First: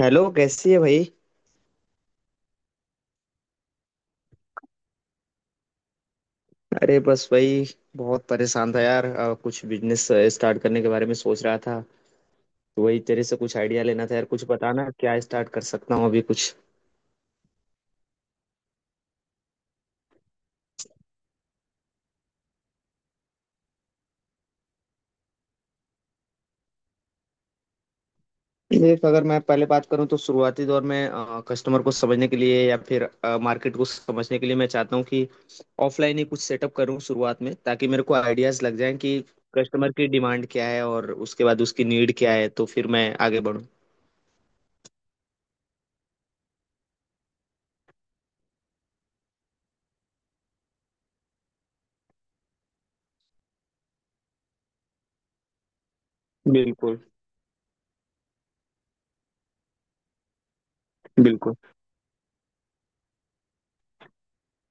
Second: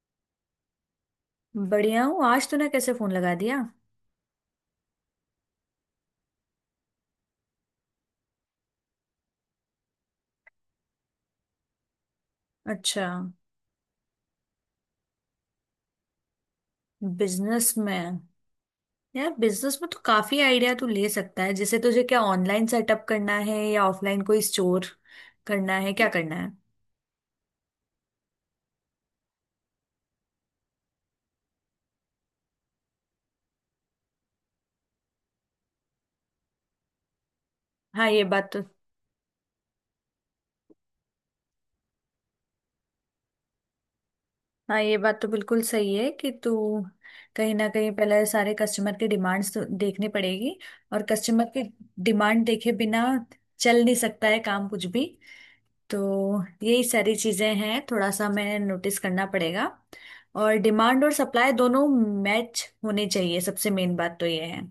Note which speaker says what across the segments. Speaker 1: Hello, कैसी है भाई?
Speaker 2: बढ़िया हूँ। आज तूने कैसे फोन लगा दिया?
Speaker 1: अरे बस वही, बहुत परेशान था यार, कुछ बिजनेस स्टार्ट करने के बारे में सोच रहा था। तो वही
Speaker 2: अच्छा।
Speaker 1: तेरे से कुछ आइडिया लेना था यार, कुछ बताना क्या स्टार्ट कर सकता हूँ अभी कुछ।
Speaker 2: बिजनेस में। यार बिजनेस में तो काफी आइडिया तू ले सकता है, जैसे तुझे क्या ऑनलाइन सेटअप करना है या ऑफलाइन कोई स्टोर करना है, क्या करना है?
Speaker 1: देख, अगर मैं पहले बात करूँ तो शुरुआती दौर में कस्टमर को समझने के लिए या फिर मार्केट को समझने के लिए मैं चाहता हूँ कि ऑफलाइन ही कुछ सेटअप करूँ शुरुआत में, ताकि मेरे
Speaker 2: हाँ,
Speaker 1: को
Speaker 2: ये बात तो।
Speaker 1: आइडियाज लग जाएं कि कस्टमर की डिमांड क्या है और उसके बाद उसकी नीड क्या है, तो फिर मैं आगे बढ़ूँ।
Speaker 2: हाँ, ये बात तो बिल्कुल सही है कि तू कहीं ना कहीं पहले सारे कस्टमर के डिमांड्स तो देखनी पड़ेगी। और कस्टमर के डिमांड देखे बिना चल नहीं सकता है काम कुछ भी। तो यही
Speaker 1: बिल्कुल।
Speaker 2: सारी चीजें हैं, थोड़ा सा मैं नोटिस करना पड़ेगा। और डिमांड और सप्लाई
Speaker 1: बिल्कुल।
Speaker 2: दोनों मैच होने चाहिए, सबसे मेन बात तो ये है।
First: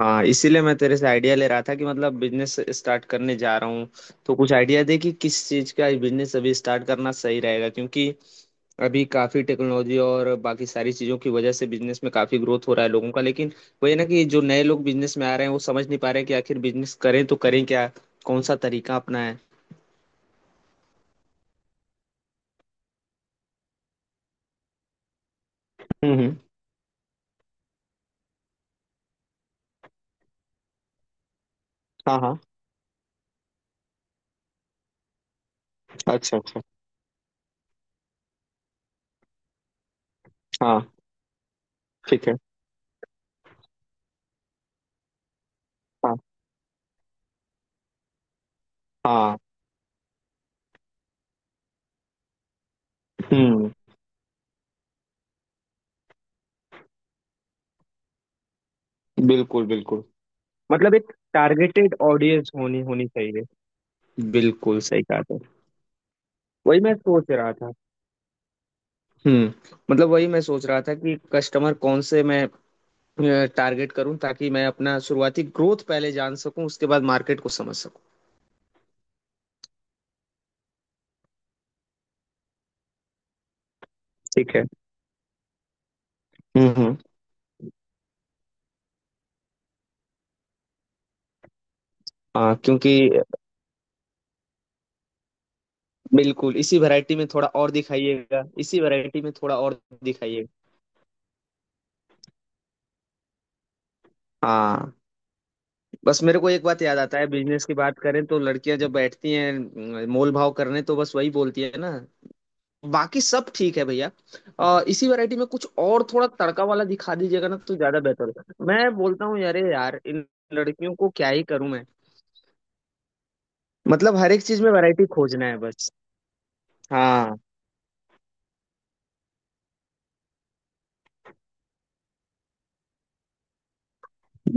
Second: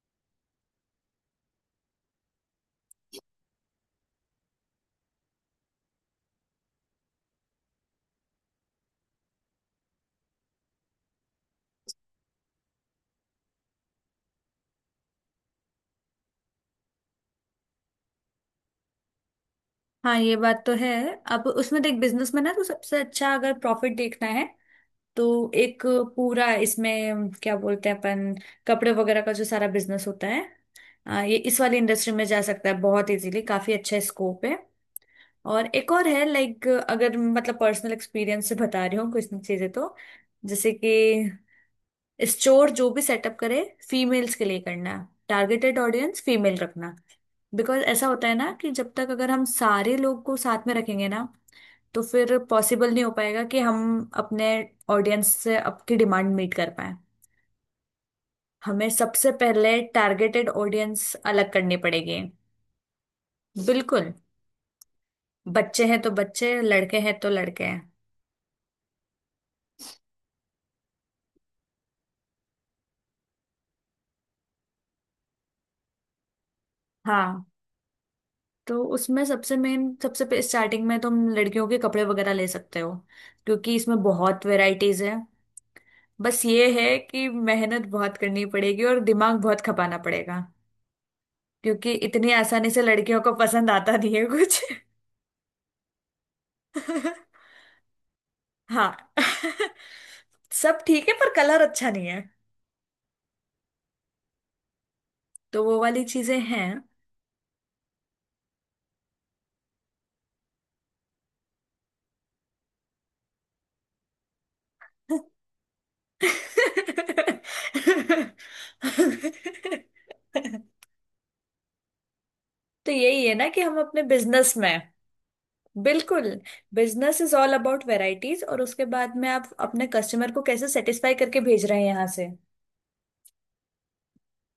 Speaker 1: हाँ, इसीलिए मैं तेरे से आइडिया ले रहा था कि मतलब बिजनेस स्टार्ट करने जा रहा हूँ, तो कुछ आइडिया दे कि किस चीज़ का बिजनेस अभी स्टार्ट करना सही रहेगा, क्योंकि अभी काफ़ी टेक्नोलॉजी और बाकी सारी चीज़ों की वजह से बिजनेस में काफ़ी ग्रोथ हो रहा है लोगों का, लेकिन वही है ना कि जो नए लोग बिजनेस में आ रहे हैं वो समझ नहीं पा रहे कि आखिर बिजनेस करें तो करें क्या, कौन सा तरीका अपनाएं।
Speaker 2: हाँ, ये बात तो है। अब उसमें देख, बिजनेस में ना तो सबसे अच्छा अगर प्रॉफिट देखना है तो एक
Speaker 1: हम्म।
Speaker 2: पूरा, इसमें क्या बोलते हैं अपन, कपड़े वगैरह का जो सारा बिजनेस होता है। ये इस वाली इंडस्ट्री
Speaker 1: हाँ
Speaker 2: में जा
Speaker 1: हाँ।
Speaker 2: सकता है बहुत इजीली, काफी अच्छा स्कोप है। और एक और
Speaker 1: अच्छा
Speaker 2: है,
Speaker 1: अच्छा।
Speaker 2: लाइक अगर मतलब पर्सनल एक्सपीरियंस से बता रही हूँ कुछ चीजें तो, जैसे कि
Speaker 1: हाँ। ठीक है।
Speaker 2: स्टोर जो भी सेटअप करे, फीमेल्स के लिए करना है, टारगेटेड
Speaker 1: हाँ
Speaker 2: ऑडियंस फीमेल रखना। बिकॉज ऐसा होता है ना कि जब तक अगर
Speaker 1: हाँ।
Speaker 2: हम सारे लोग को साथ में रखेंगे ना, तो फिर पॉसिबल नहीं हो पाएगा कि
Speaker 1: हम्म।
Speaker 2: हम अपने ऑडियंस से आपकी डिमांड मीट कर पाए। हमें सबसे
Speaker 1: बिल्कुल
Speaker 2: पहले
Speaker 1: बिल्कुल।
Speaker 2: टारगेटेड
Speaker 1: मतलब एक
Speaker 2: ऑडियंस अलग करनी
Speaker 1: टारगेटेड
Speaker 2: पड़ेगी।
Speaker 1: ऑडियंस होनी होनी चाहिए।
Speaker 2: बिल्कुल।
Speaker 1: बिल्कुल सही कहा।
Speaker 2: बच्चे हैं तो बच्चे,
Speaker 1: वही मैं
Speaker 2: लड़के हैं तो
Speaker 1: सोच रहा
Speaker 2: लड़के
Speaker 1: था।
Speaker 2: हैं।
Speaker 1: हम्म मतलब वही मैं सोच रहा था कि कस्टमर कौन से मैं टारगेट करूं ताकि मैं अपना शुरुआती ग्रोथ पहले जान सकूं, उसके बाद मार्केट
Speaker 2: हाँ,
Speaker 1: को समझ सकूं।
Speaker 2: तो उसमें सबसे मेन, सबसे स्टार्टिंग में तुम लड़कियों के कपड़े वगैरह ले सकते हो, क्योंकि इसमें बहुत
Speaker 1: ठीक है।
Speaker 2: वेराइटीज है। बस ये है
Speaker 1: हम्म।
Speaker 2: कि मेहनत बहुत करनी पड़ेगी और दिमाग बहुत खपाना पड़ेगा, क्योंकि इतनी
Speaker 1: हाँ,
Speaker 2: आसानी से
Speaker 1: क्योंकि
Speaker 2: लड़कियों को पसंद आता नहीं है कुछ।
Speaker 1: बिल्कुल इसी वैरायटी में थोड़ा और दिखाइएगा, इसी
Speaker 2: हाँ।
Speaker 1: वैरायटी में थोड़ा और दिखाइएगा।
Speaker 2: सब ठीक है पर कलर अच्छा नहीं है,
Speaker 1: हाँ।
Speaker 2: तो वो वाली
Speaker 1: बस
Speaker 2: चीजें
Speaker 1: मेरे को एक
Speaker 2: हैं।
Speaker 1: बात याद आता है, बिजनेस की बात करें तो लड़कियां जब बैठती हैं मोल भाव करने तो बस वही बोलती है ना, बाकी सब ठीक है भैया, इसी वैरायटी में कुछ और थोड़ा तड़का वाला दिखा दीजिएगा ना तो ज्यादा बेहतर होगा। मैं बोलता हूँ अरे यार, इन लड़कियों को क्या ही करूं मैं।
Speaker 2: तो यही है ना कि हम अपने
Speaker 1: मतलब हर एक
Speaker 2: बिजनेस
Speaker 1: चीज में
Speaker 2: में।
Speaker 1: वैरायटी खोजना है बस।
Speaker 2: बिल्कुल। बिजनेस इज
Speaker 1: हाँ।
Speaker 2: ऑल अबाउट वेराइटीज, और उसके बाद में आप अपने कस्टमर को कैसे सेटिस्फाई करके भेज रहे हैं यहाँ से।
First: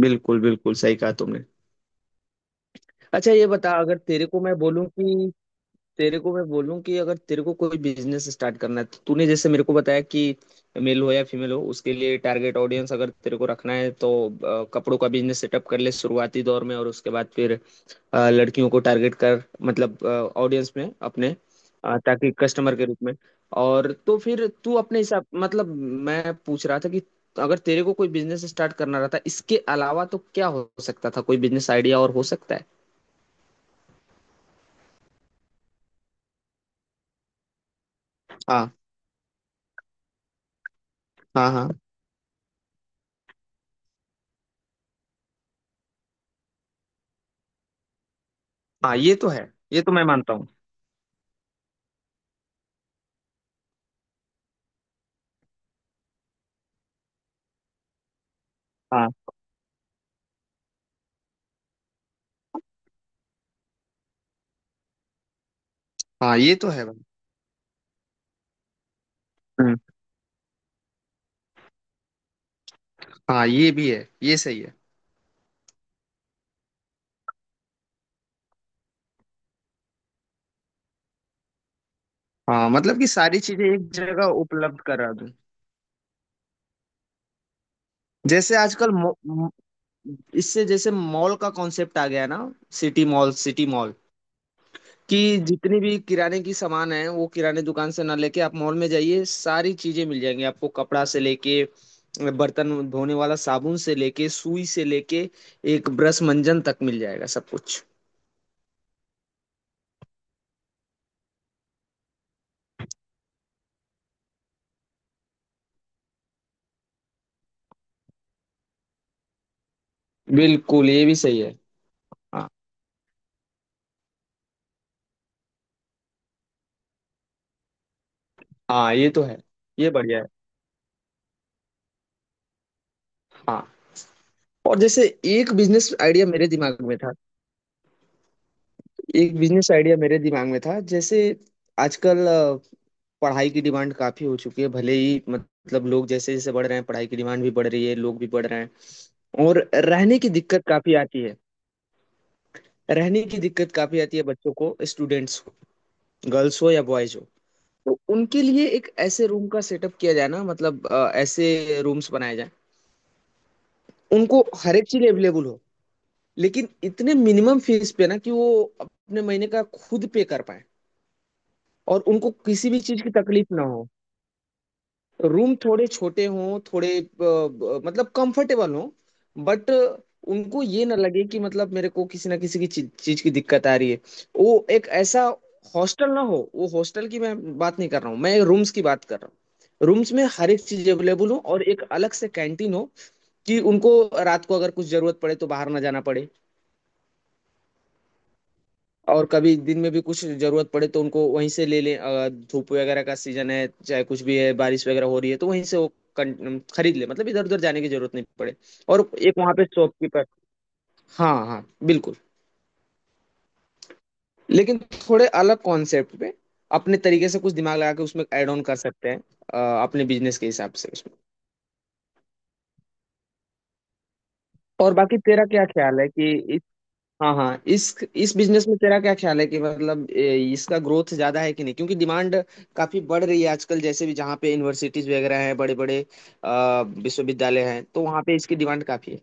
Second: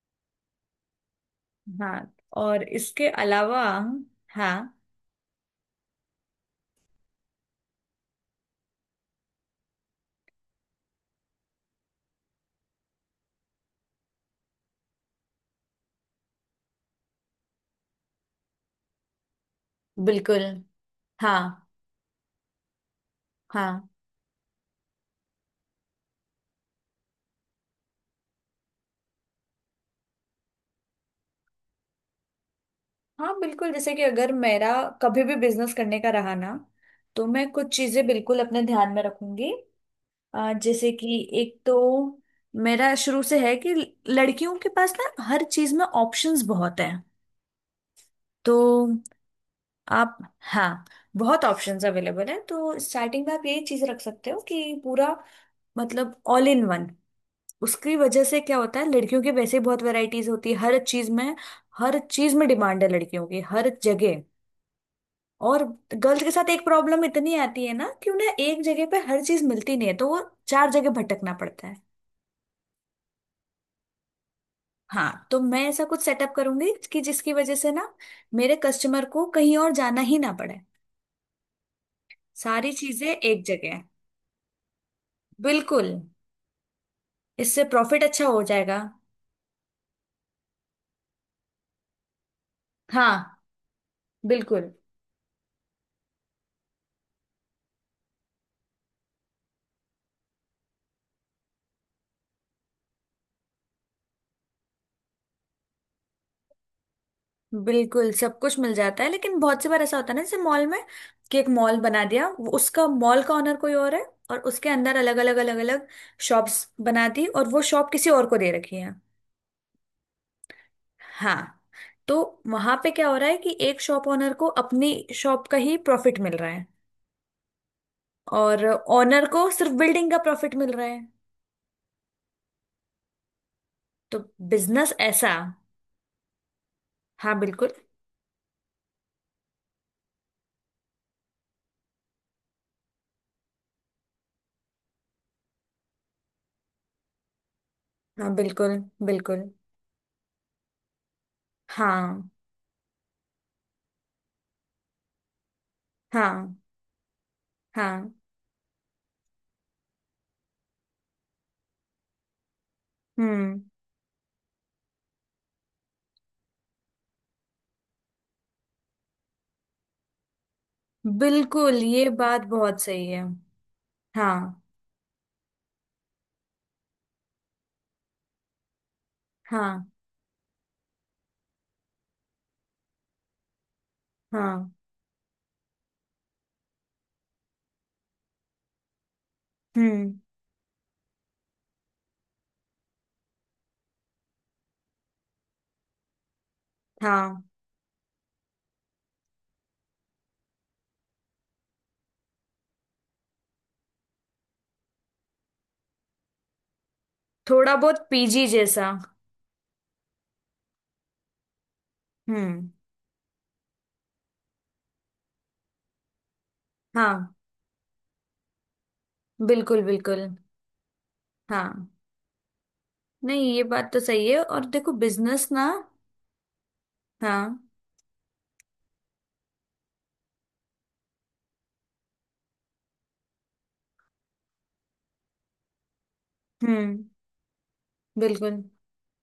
Speaker 1: बिल्कुल बिल्कुल सही कहा तुमने।
Speaker 2: हाँ, और इसके
Speaker 1: अच्छा ये
Speaker 2: अलावा,
Speaker 1: बता, अगर
Speaker 2: हाँ
Speaker 1: तेरे को मैं बोलूं कि अगर तेरे को कोई बिजनेस स्टार्ट करना है तो तूने जैसे मेरे को बताया कि मेल हो या फीमेल हो, उसके लिए टारगेट ऑडियंस अगर तेरे को रखना है तो कपड़ों का बिजनेस सेटअप कर ले शुरुआती दौर में, और उसके बाद फिर लड़कियों को टारगेट कर, मतलब
Speaker 2: बिल्कुल।
Speaker 1: ऑडियंस में अपने,
Speaker 2: हाँ
Speaker 1: ताकि कस्टमर के रूप में।
Speaker 2: हाँ।
Speaker 1: और तो फिर तू अपने हिसाब, मतलब मैं पूछ रहा था कि अगर तेरे को कोई बिजनेस स्टार्ट करना रहता इसके अलावा तो क्या हो सकता था, कोई बिजनेस आइडिया और हो सकता है।
Speaker 2: हाँ बिल्कुल, जैसे कि अगर मेरा कभी भी बिजनेस करने का रहा ना, तो मैं कुछ चीजें बिल्कुल अपने
Speaker 1: हाँ
Speaker 2: ध्यान में रखूंगी। जैसे कि
Speaker 1: हाँ।
Speaker 2: एक
Speaker 1: हाँ
Speaker 2: तो मेरा शुरू से है कि लड़कियों के पास ना हर चीज में ऑप्शंस बहुत हैं, तो
Speaker 1: हाँ, ये तो है, ये तो मैं
Speaker 2: आप
Speaker 1: मानता हूँ।
Speaker 2: हाँ, बहुत ऑप्शंस अवेलेबल हैं, तो स्टार्टिंग में आप यही चीज रख सकते हो कि पूरा, मतलब ऑल इन वन। उसकी वजह से क्या होता है,
Speaker 1: हाँ
Speaker 2: लड़कियों की वैसे ही बहुत वैरायटीज होती है हर चीज में। हर चीज में डिमांड है लड़कियों की हर जगह। और गर्ल्स के
Speaker 1: हाँ,
Speaker 2: साथ
Speaker 1: ये
Speaker 2: एक
Speaker 1: तो है
Speaker 2: प्रॉब्लम
Speaker 1: भाई।
Speaker 2: इतनी आती है ना कि उन्हें एक जगह पे हर चीज
Speaker 1: हम्म।
Speaker 2: मिलती नहीं है, तो वो चार जगह भटकना पड़ता है।
Speaker 1: हाँ, ये भी है, ये सही है।
Speaker 2: हाँ, तो मैं ऐसा कुछ सेटअप करूंगी कि जिसकी वजह से ना मेरे कस्टमर को कहीं और जाना ही ना पड़े,
Speaker 1: हाँ,
Speaker 2: सारी
Speaker 1: मतलब
Speaker 2: चीजें
Speaker 1: कि सारी
Speaker 2: एक
Speaker 1: चीजें
Speaker 2: जगह है।
Speaker 1: एक जगह उपलब्ध करा दूं।
Speaker 2: बिल्कुल, इससे प्रॉफिट अच्छा हो
Speaker 1: जैसे
Speaker 2: जाएगा।
Speaker 1: आजकल, इससे जैसे मॉल का कॉन्सेप्ट आ गया ना, सिटी मॉल,
Speaker 2: हाँ
Speaker 1: सिटी मॉल
Speaker 2: बिल्कुल।
Speaker 1: कि जितनी भी किराने की सामान है वो किराने दुकान से ना लेके आप मॉल में जाइए, सारी चीजें मिल जाएंगी आपको, कपड़ा से लेके बर्तन धोने वाला साबुन से लेके सुई से लेके एक ब्रश मंजन तक मिल जाएगा सब कुछ।
Speaker 2: बिल्कुल सब कुछ मिल जाता है, लेकिन बहुत सी बार ऐसा होता है ना जैसे मॉल में कि एक मॉल बना दिया, उसका मॉल का ओनर कोई और है, और उसके अंदर अलग अलग शॉप्स बना दी, और वो शॉप किसी और को दे रखी है।
Speaker 1: बिल्कुल, ये भी सही
Speaker 2: हाँ,
Speaker 1: है।
Speaker 2: तो
Speaker 1: हाँ
Speaker 2: वहां पे क्या हो रहा है कि एक शॉप ओनर को अपनी शॉप का ही प्रॉफिट मिल रहा है, और
Speaker 1: हाँ, ये तो
Speaker 2: ओनर
Speaker 1: है।
Speaker 2: को सिर्फ
Speaker 1: ये
Speaker 2: बिल्डिंग का
Speaker 1: बढ़िया है।
Speaker 2: प्रॉफिट मिल रहा है।
Speaker 1: हाँ।
Speaker 2: तो
Speaker 1: और
Speaker 2: बिजनेस
Speaker 1: जैसे,
Speaker 2: ऐसा।
Speaker 1: एक बिजनेस आइडिया मेरे दिमाग में था
Speaker 2: हाँ बिल्कुल।
Speaker 1: एक बिजनेस आइडिया मेरे दिमाग में था, जैसे आजकल पढ़ाई की डिमांड काफी हो चुकी है, भले ही मतलब लोग जैसे जैसे बढ़ रहे हैं पढ़ाई की डिमांड भी बढ़ रही है, लोग भी
Speaker 2: हाँ
Speaker 1: बढ़ रहे हैं।
Speaker 2: बिल्कुल बिल्कुल।
Speaker 1: और रहने की दिक्कत काफी आती है
Speaker 2: हाँ
Speaker 1: रहने की दिक्कत काफी आती है बच्चों को, स्टूडेंट्स को,
Speaker 2: हाँ
Speaker 1: गर्ल्स हो या बॉयज हो। तो
Speaker 2: हाँ।
Speaker 1: उनके लिए एक ऐसे रूम का सेटअप किया जाए ना, मतलब ऐसे रूम्स बनाए जाए,
Speaker 2: हम्म।
Speaker 1: उनको हर एक चीज अवेलेबल हो, लेकिन इतने मिनिमम फीस पे ना कि वो अपने महीने का खुद पे कर पाए,
Speaker 2: बिल्कुल
Speaker 1: और
Speaker 2: ये
Speaker 1: उनको
Speaker 2: बात
Speaker 1: किसी भी
Speaker 2: बहुत
Speaker 1: चीज
Speaker 2: सही
Speaker 1: की
Speaker 2: है।
Speaker 1: तकलीफ ना हो।
Speaker 2: हाँ
Speaker 1: रूम थोड़े छोटे हों, थोड़े मतलब कंफर्टेबल हों, बट
Speaker 2: हाँ
Speaker 1: उनको ये ना लगे कि मतलब मेरे को किसी ना किसी की चीज की दिक्कत आ रही है। वो
Speaker 2: हाँ।
Speaker 1: एक ऐसा हॉस्टल ना हो, वो हॉस्टल की मैं बात नहीं कर रहा हूँ, मैं रूम्स की बात कर रहा हूँ। रूम्स
Speaker 2: हम्म।
Speaker 1: में हर एक चीज अवेलेबल हो और एक अलग से कैंटीन हो कि उनको रात को अगर कुछ जरूरत पड़े तो बाहर ना जाना पड़े,
Speaker 2: हाँ,
Speaker 1: और कभी दिन में भी कुछ जरूरत पड़े तो उनको वहीं से ले लें, अगर धूप वगैरह का सीजन है चाहे कुछ भी है, बारिश वगैरह हो रही है तो वहीं से वो खरीद ले, मतलब इधर उधर
Speaker 2: थोड़ा
Speaker 1: जाने की
Speaker 2: बहुत
Speaker 1: जरूरत नहीं
Speaker 2: पीजी
Speaker 1: पड़े,
Speaker 2: जैसा।
Speaker 1: और एक वहां पे शॉपकीपर। हाँ हाँ। बिल्कुल।
Speaker 2: हम्म।
Speaker 1: लेकिन थोड़े अलग कॉन्सेप्ट पे अपने तरीके
Speaker 2: हाँ
Speaker 1: से कुछ दिमाग लगा के उसमें ऐड ऑन कर सकते हैं,
Speaker 2: बिल्कुल
Speaker 1: अपने
Speaker 2: बिल्कुल।
Speaker 1: बिजनेस के हिसाब से उसमें।
Speaker 2: हाँ, नहीं ये बात तो सही है, और देखो
Speaker 1: और बाकी तेरा
Speaker 2: बिजनेस ना,
Speaker 1: क्या ख्याल है कि, हाँ
Speaker 2: हाँ
Speaker 1: हाँ, इस बिजनेस में तेरा क्या ख्याल है कि मतलब इसका ग्रोथ ज्यादा है कि नहीं, क्योंकि डिमांड काफी बढ़ रही है आजकल, जैसे भी जहाँ पे यूनिवर्सिटीज वगैरह हैं बड़े बड़े
Speaker 2: हम्म
Speaker 1: विश्वविद्यालय हैं तो वहाँ पे इसकी
Speaker 2: बिल्कुल।
Speaker 1: डिमांड काफी है।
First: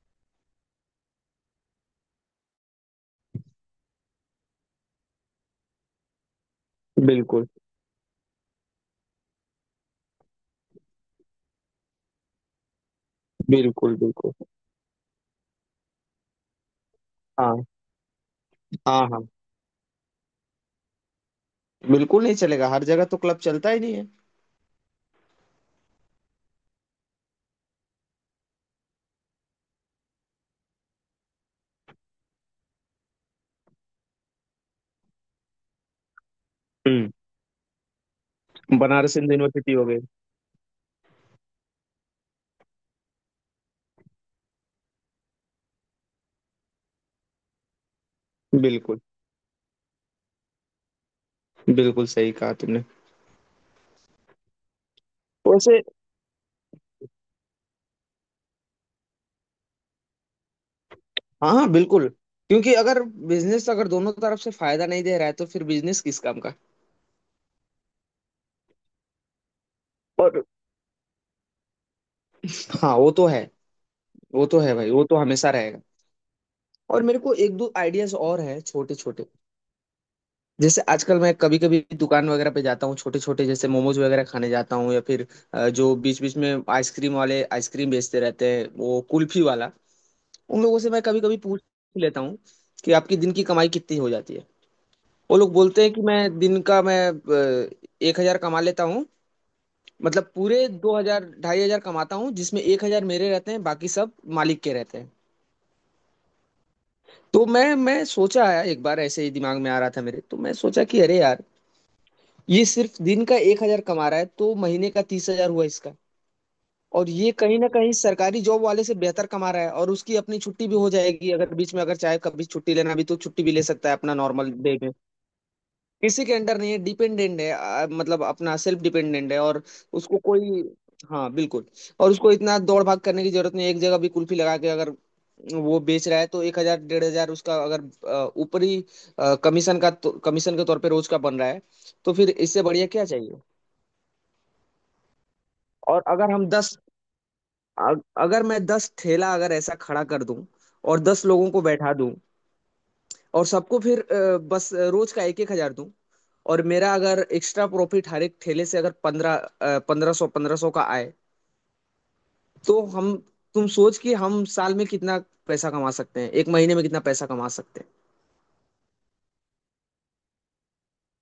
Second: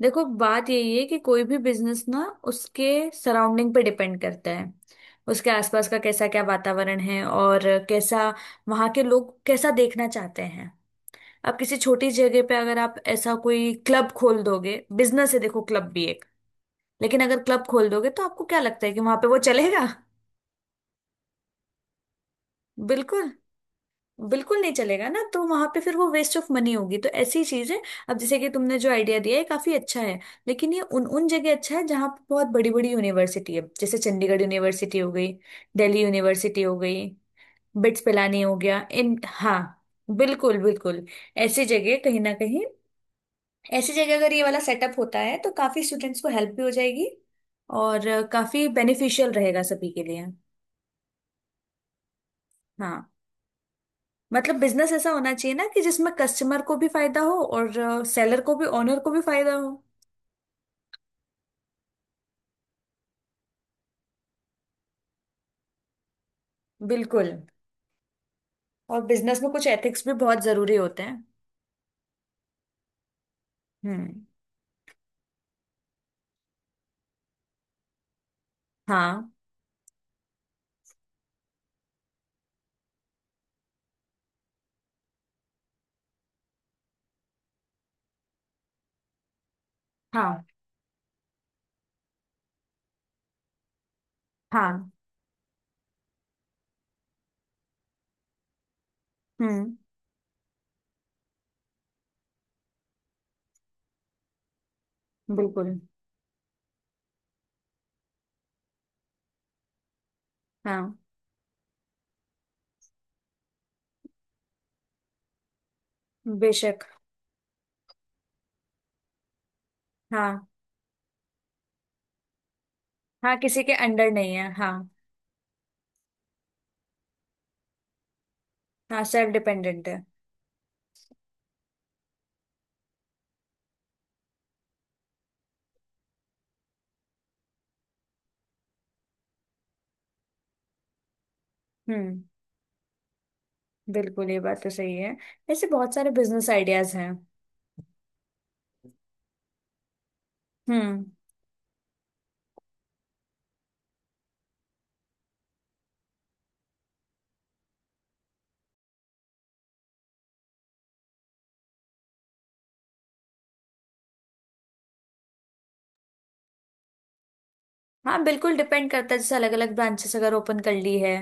Speaker 2: देखो बात यही है कि कोई भी बिजनेस ना उसके सराउंडिंग पे डिपेंड करता है, उसके आसपास का कैसा क्या वातावरण है,
Speaker 1: बिल्कुल
Speaker 2: और कैसा वहाँ के लोग कैसा देखना चाहते हैं। आप किसी छोटी जगह पे अगर आप ऐसा कोई
Speaker 1: बिल्कुल।
Speaker 2: क्लब
Speaker 1: बिल्कुल।
Speaker 2: खोल दोगे, बिजनेस है देखो, क्लब भी एक, लेकिन अगर क्लब
Speaker 1: हाँ
Speaker 2: खोल दोगे तो आपको क्या लगता है कि
Speaker 1: हाँ।
Speaker 2: वहां पे
Speaker 1: हाँ,
Speaker 2: वो चलेगा?
Speaker 1: बिल्कुल नहीं चलेगा, हर जगह तो
Speaker 2: बिल्कुल,
Speaker 1: क्लब चलता ही नहीं है।
Speaker 2: बिल्कुल नहीं चलेगा ना, तो वहां पे फिर वो वेस्ट ऑफ मनी होगी, तो ऐसी चीज है। अब जैसे कि तुमने जो आइडिया दिया है काफी अच्छा है, लेकिन ये उन उन जगह अच्छा है जहाँ पे बहुत बड़ी बड़ी यूनिवर्सिटी है, जैसे चंडीगढ़ यूनिवर्सिटी हो गई, दिल्ली यूनिवर्सिटी हो गई,
Speaker 1: हम्म
Speaker 2: बिट्स पिलानी हो गया
Speaker 1: बनारस
Speaker 2: इन,
Speaker 1: हिंदू
Speaker 2: हाँ
Speaker 1: यूनिवर्सिटी हो गई।
Speaker 2: बिल्कुल बिल्कुल। ऐसी जगह कहीं ना कहीं, ऐसी जगह अगर ये वाला सेटअप होता है तो काफी स्टूडेंट्स को हेल्प भी हो जाएगी, और काफी
Speaker 1: बिल्कुल,
Speaker 2: बेनिफिशियल रहेगा सभी के लिए।
Speaker 1: बिल्कुल सही कहा तुमने।
Speaker 2: हाँ, मतलब बिजनेस ऐसा होना चाहिए ना
Speaker 1: वैसे,
Speaker 2: कि जिसमें कस्टमर को भी फायदा हो, और सेलर को भी, ओनर को भी फायदा हो।
Speaker 1: हाँ हाँ बिल्कुल, क्योंकि अगर बिजनेस अगर दोनों तरफ से फायदा नहीं दे रहा है तो फिर बिजनेस किस काम का।
Speaker 2: बिल्कुल। और बिजनेस में कुछ एथिक्स भी बहुत
Speaker 1: और
Speaker 2: जरूरी होते हैं।
Speaker 1: हाँ, वो तो है,
Speaker 2: हम्म।
Speaker 1: वो तो है भाई, वो तो हमेशा रहेगा। और मेरे को एक दो आइडियाज और हैं छोटे छोटे,
Speaker 2: हाँ
Speaker 1: जैसे आजकल मैं कभी कभी दुकान वगैरह पे जाता हूँ छोटे छोटे, जैसे मोमोज वगैरह खाने जाता हूँ या फिर जो बीच बीच में आइसक्रीम वाले आइसक्रीम बेचते रहते हैं, वो कुल्फी वाला।
Speaker 2: हाँ
Speaker 1: उन लोगों से मैं कभी कभी पूछ लेता हूँ कि आपकी दिन की कमाई कितनी हो जाती है।
Speaker 2: हाँ।
Speaker 1: वो लोग बोलते हैं कि मैं दिन का, मैं 1,000 कमा लेता हूँ,
Speaker 2: हम्म।
Speaker 1: मतलब पूरे 2,000 2,500 कमाता हूँ जिसमें 1,000 मेरे रहते हैं, बाकी सब मालिक के रहते हैं।
Speaker 2: बिल्कुल।
Speaker 1: तो मैं सोचा, आया एक बार ऐसे ही दिमाग में आ रहा था मेरे, तो मैं सोचा
Speaker 2: हाँ।
Speaker 1: कि अरे यार, ये सिर्फ दिन का 1,000 कमा रहा है तो महीने का 30,000 हुआ इसका।
Speaker 2: बेशक।
Speaker 1: और ये कहीं ना कहीं सरकारी जॉब वाले से बेहतर कमा रहा है, और उसकी अपनी
Speaker 2: हाँ
Speaker 1: छुट्टी भी हो जाएगी। अगर बीच में अगर चाहे कभी छुट्टी लेना भी तो
Speaker 2: हाँ,
Speaker 1: छुट्टी भी
Speaker 2: किसी
Speaker 1: ले
Speaker 2: के
Speaker 1: सकता है
Speaker 2: अंडर
Speaker 1: अपना
Speaker 2: नहीं
Speaker 1: नॉर्मल
Speaker 2: है,
Speaker 1: डे
Speaker 2: हाँ।
Speaker 1: में, किसी के अंडर नहीं है, डिपेंडेंट है, मतलब अपना सेल्फ
Speaker 2: हाँ, सेल्फ
Speaker 1: डिपेंडेंट है और
Speaker 2: डिपेंडेंट है।
Speaker 1: उसको कोई, हाँ बिल्कुल, और उसको इतना दौड़ भाग करने की जरूरत नहीं है। एक जगह भी कुल्फी लगा के अगर वो बेच रहा है तो 1,000 1,500 उसका अगर ऊपरी कमीशन का कमीशन के तौर पे रोज का बन रहा है, तो
Speaker 2: हम्म।
Speaker 1: फिर इससे बढ़िया क्या चाहिए।
Speaker 2: बिल्कुल ये बात तो सही है, ऐसे बहुत
Speaker 1: और
Speaker 2: सारे बिजनेस आइडियाज हैं।
Speaker 1: अगर मैं 10 ठेला अगर ऐसा खड़ा कर दूं और
Speaker 2: हम्म।
Speaker 1: 10 लोगों को बैठा दूं, और सबको फिर बस रोज का एक एक हजार दूं, और मेरा अगर एक्स्ट्रा प्रॉफिट हर एक ठेले से अगर पंद्रह 1,500 1,500 का आए, तो हम तुम सोच कि हम साल में कितना पैसा कमा सकते हैं, एक महीने में कितना पैसा कमा सकते हैं।
Speaker 2: हाँ बिल्कुल, डिपेंड करता है, जैसे अलग अलग ब्रांचेस अगर ओपन कर ली है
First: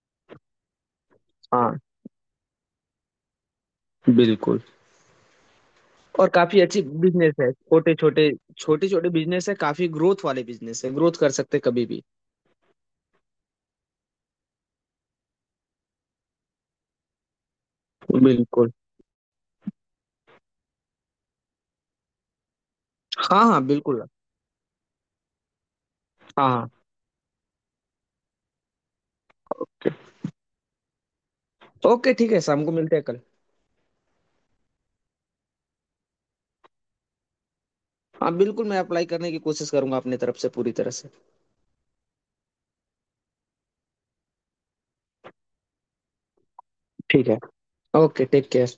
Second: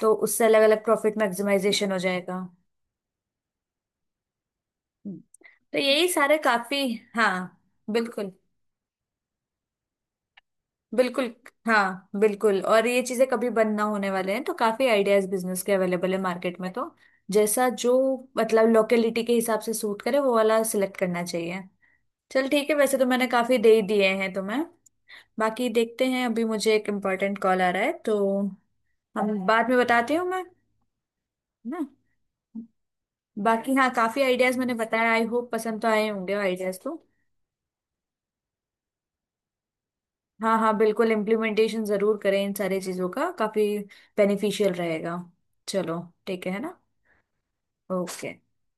Speaker 2: तो उससे अलग अलग प्रॉफिट
Speaker 1: हाँ,
Speaker 2: मैक्सिमाइजेशन हो जाएगा।
Speaker 1: बिल्कुल।
Speaker 2: तो यही
Speaker 1: और
Speaker 2: सारे
Speaker 1: काफी
Speaker 2: काफी,
Speaker 1: अच्छी
Speaker 2: हाँ
Speaker 1: बिजनेस है छोटे छोटे,
Speaker 2: बिल्कुल
Speaker 1: छोटे छोटे बिजनेस है, काफी ग्रोथ वाले बिजनेस है, ग्रोथ
Speaker 2: बिल्कुल।
Speaker 1: कर सकते हैं कभी भी।
Speaker 2: हाँ बिल्कुल, और ये चीजें कभी बंद ना होने वाले हैं, तो काफी आइडियाज बिजनेस के अवेलेबल है मार्केट में, तो जैसा जो, मतलब
Speaker 1: बिल्कुल।
Speaker 2: लोकेलिटी के हिसाब से सूट करे वो वाला सिलेक्ट करना चाहिए। चल ठीक है, वैसे तो मैंने
Speaker 1: हाँ
Speaker 2: काफी
Speaker 1: हाँ
Speaker 2: दे ही
Speaker 1: बिल्कुल।
Speaker 2: दिए हैं तुम्हें, बाकी देखते हैं। अभी
Speaker 1: हाँ हाँ।
Speaker 2: मुझे एक इम्पोर्टेंट कॉल आ रहा है तो हम बाद में बताती हूँ मैं, है ना?
Speaker 1: ओके ठीक है, शाम को मिलते हैं कल।
Speaker 2: बाकी हाँ, काफी आइडियाज मैंने बताया, आई होप पसंद तो आए होंगे आइडियाज तो।
Speaker 1: हाँ बिल्कुल, मैं अप्लाई करने की कोशिश करूंगा अपने तरफ से
Speaker 2: हाँ
Speaker 1: पूरी
Speaker 2: हाँ
Speaker 1: तरह से।
Speaker 2: बिल्कुल इम्प्लीमेंटेशन जरूर करें इन सारी चीजों का, काफी बेनिफिशियल रहेगा। चलो ठीक है ना?
Speaker 1: ठीक है। Okay,
Speaker 2: okay.
Speaker 1: Take care.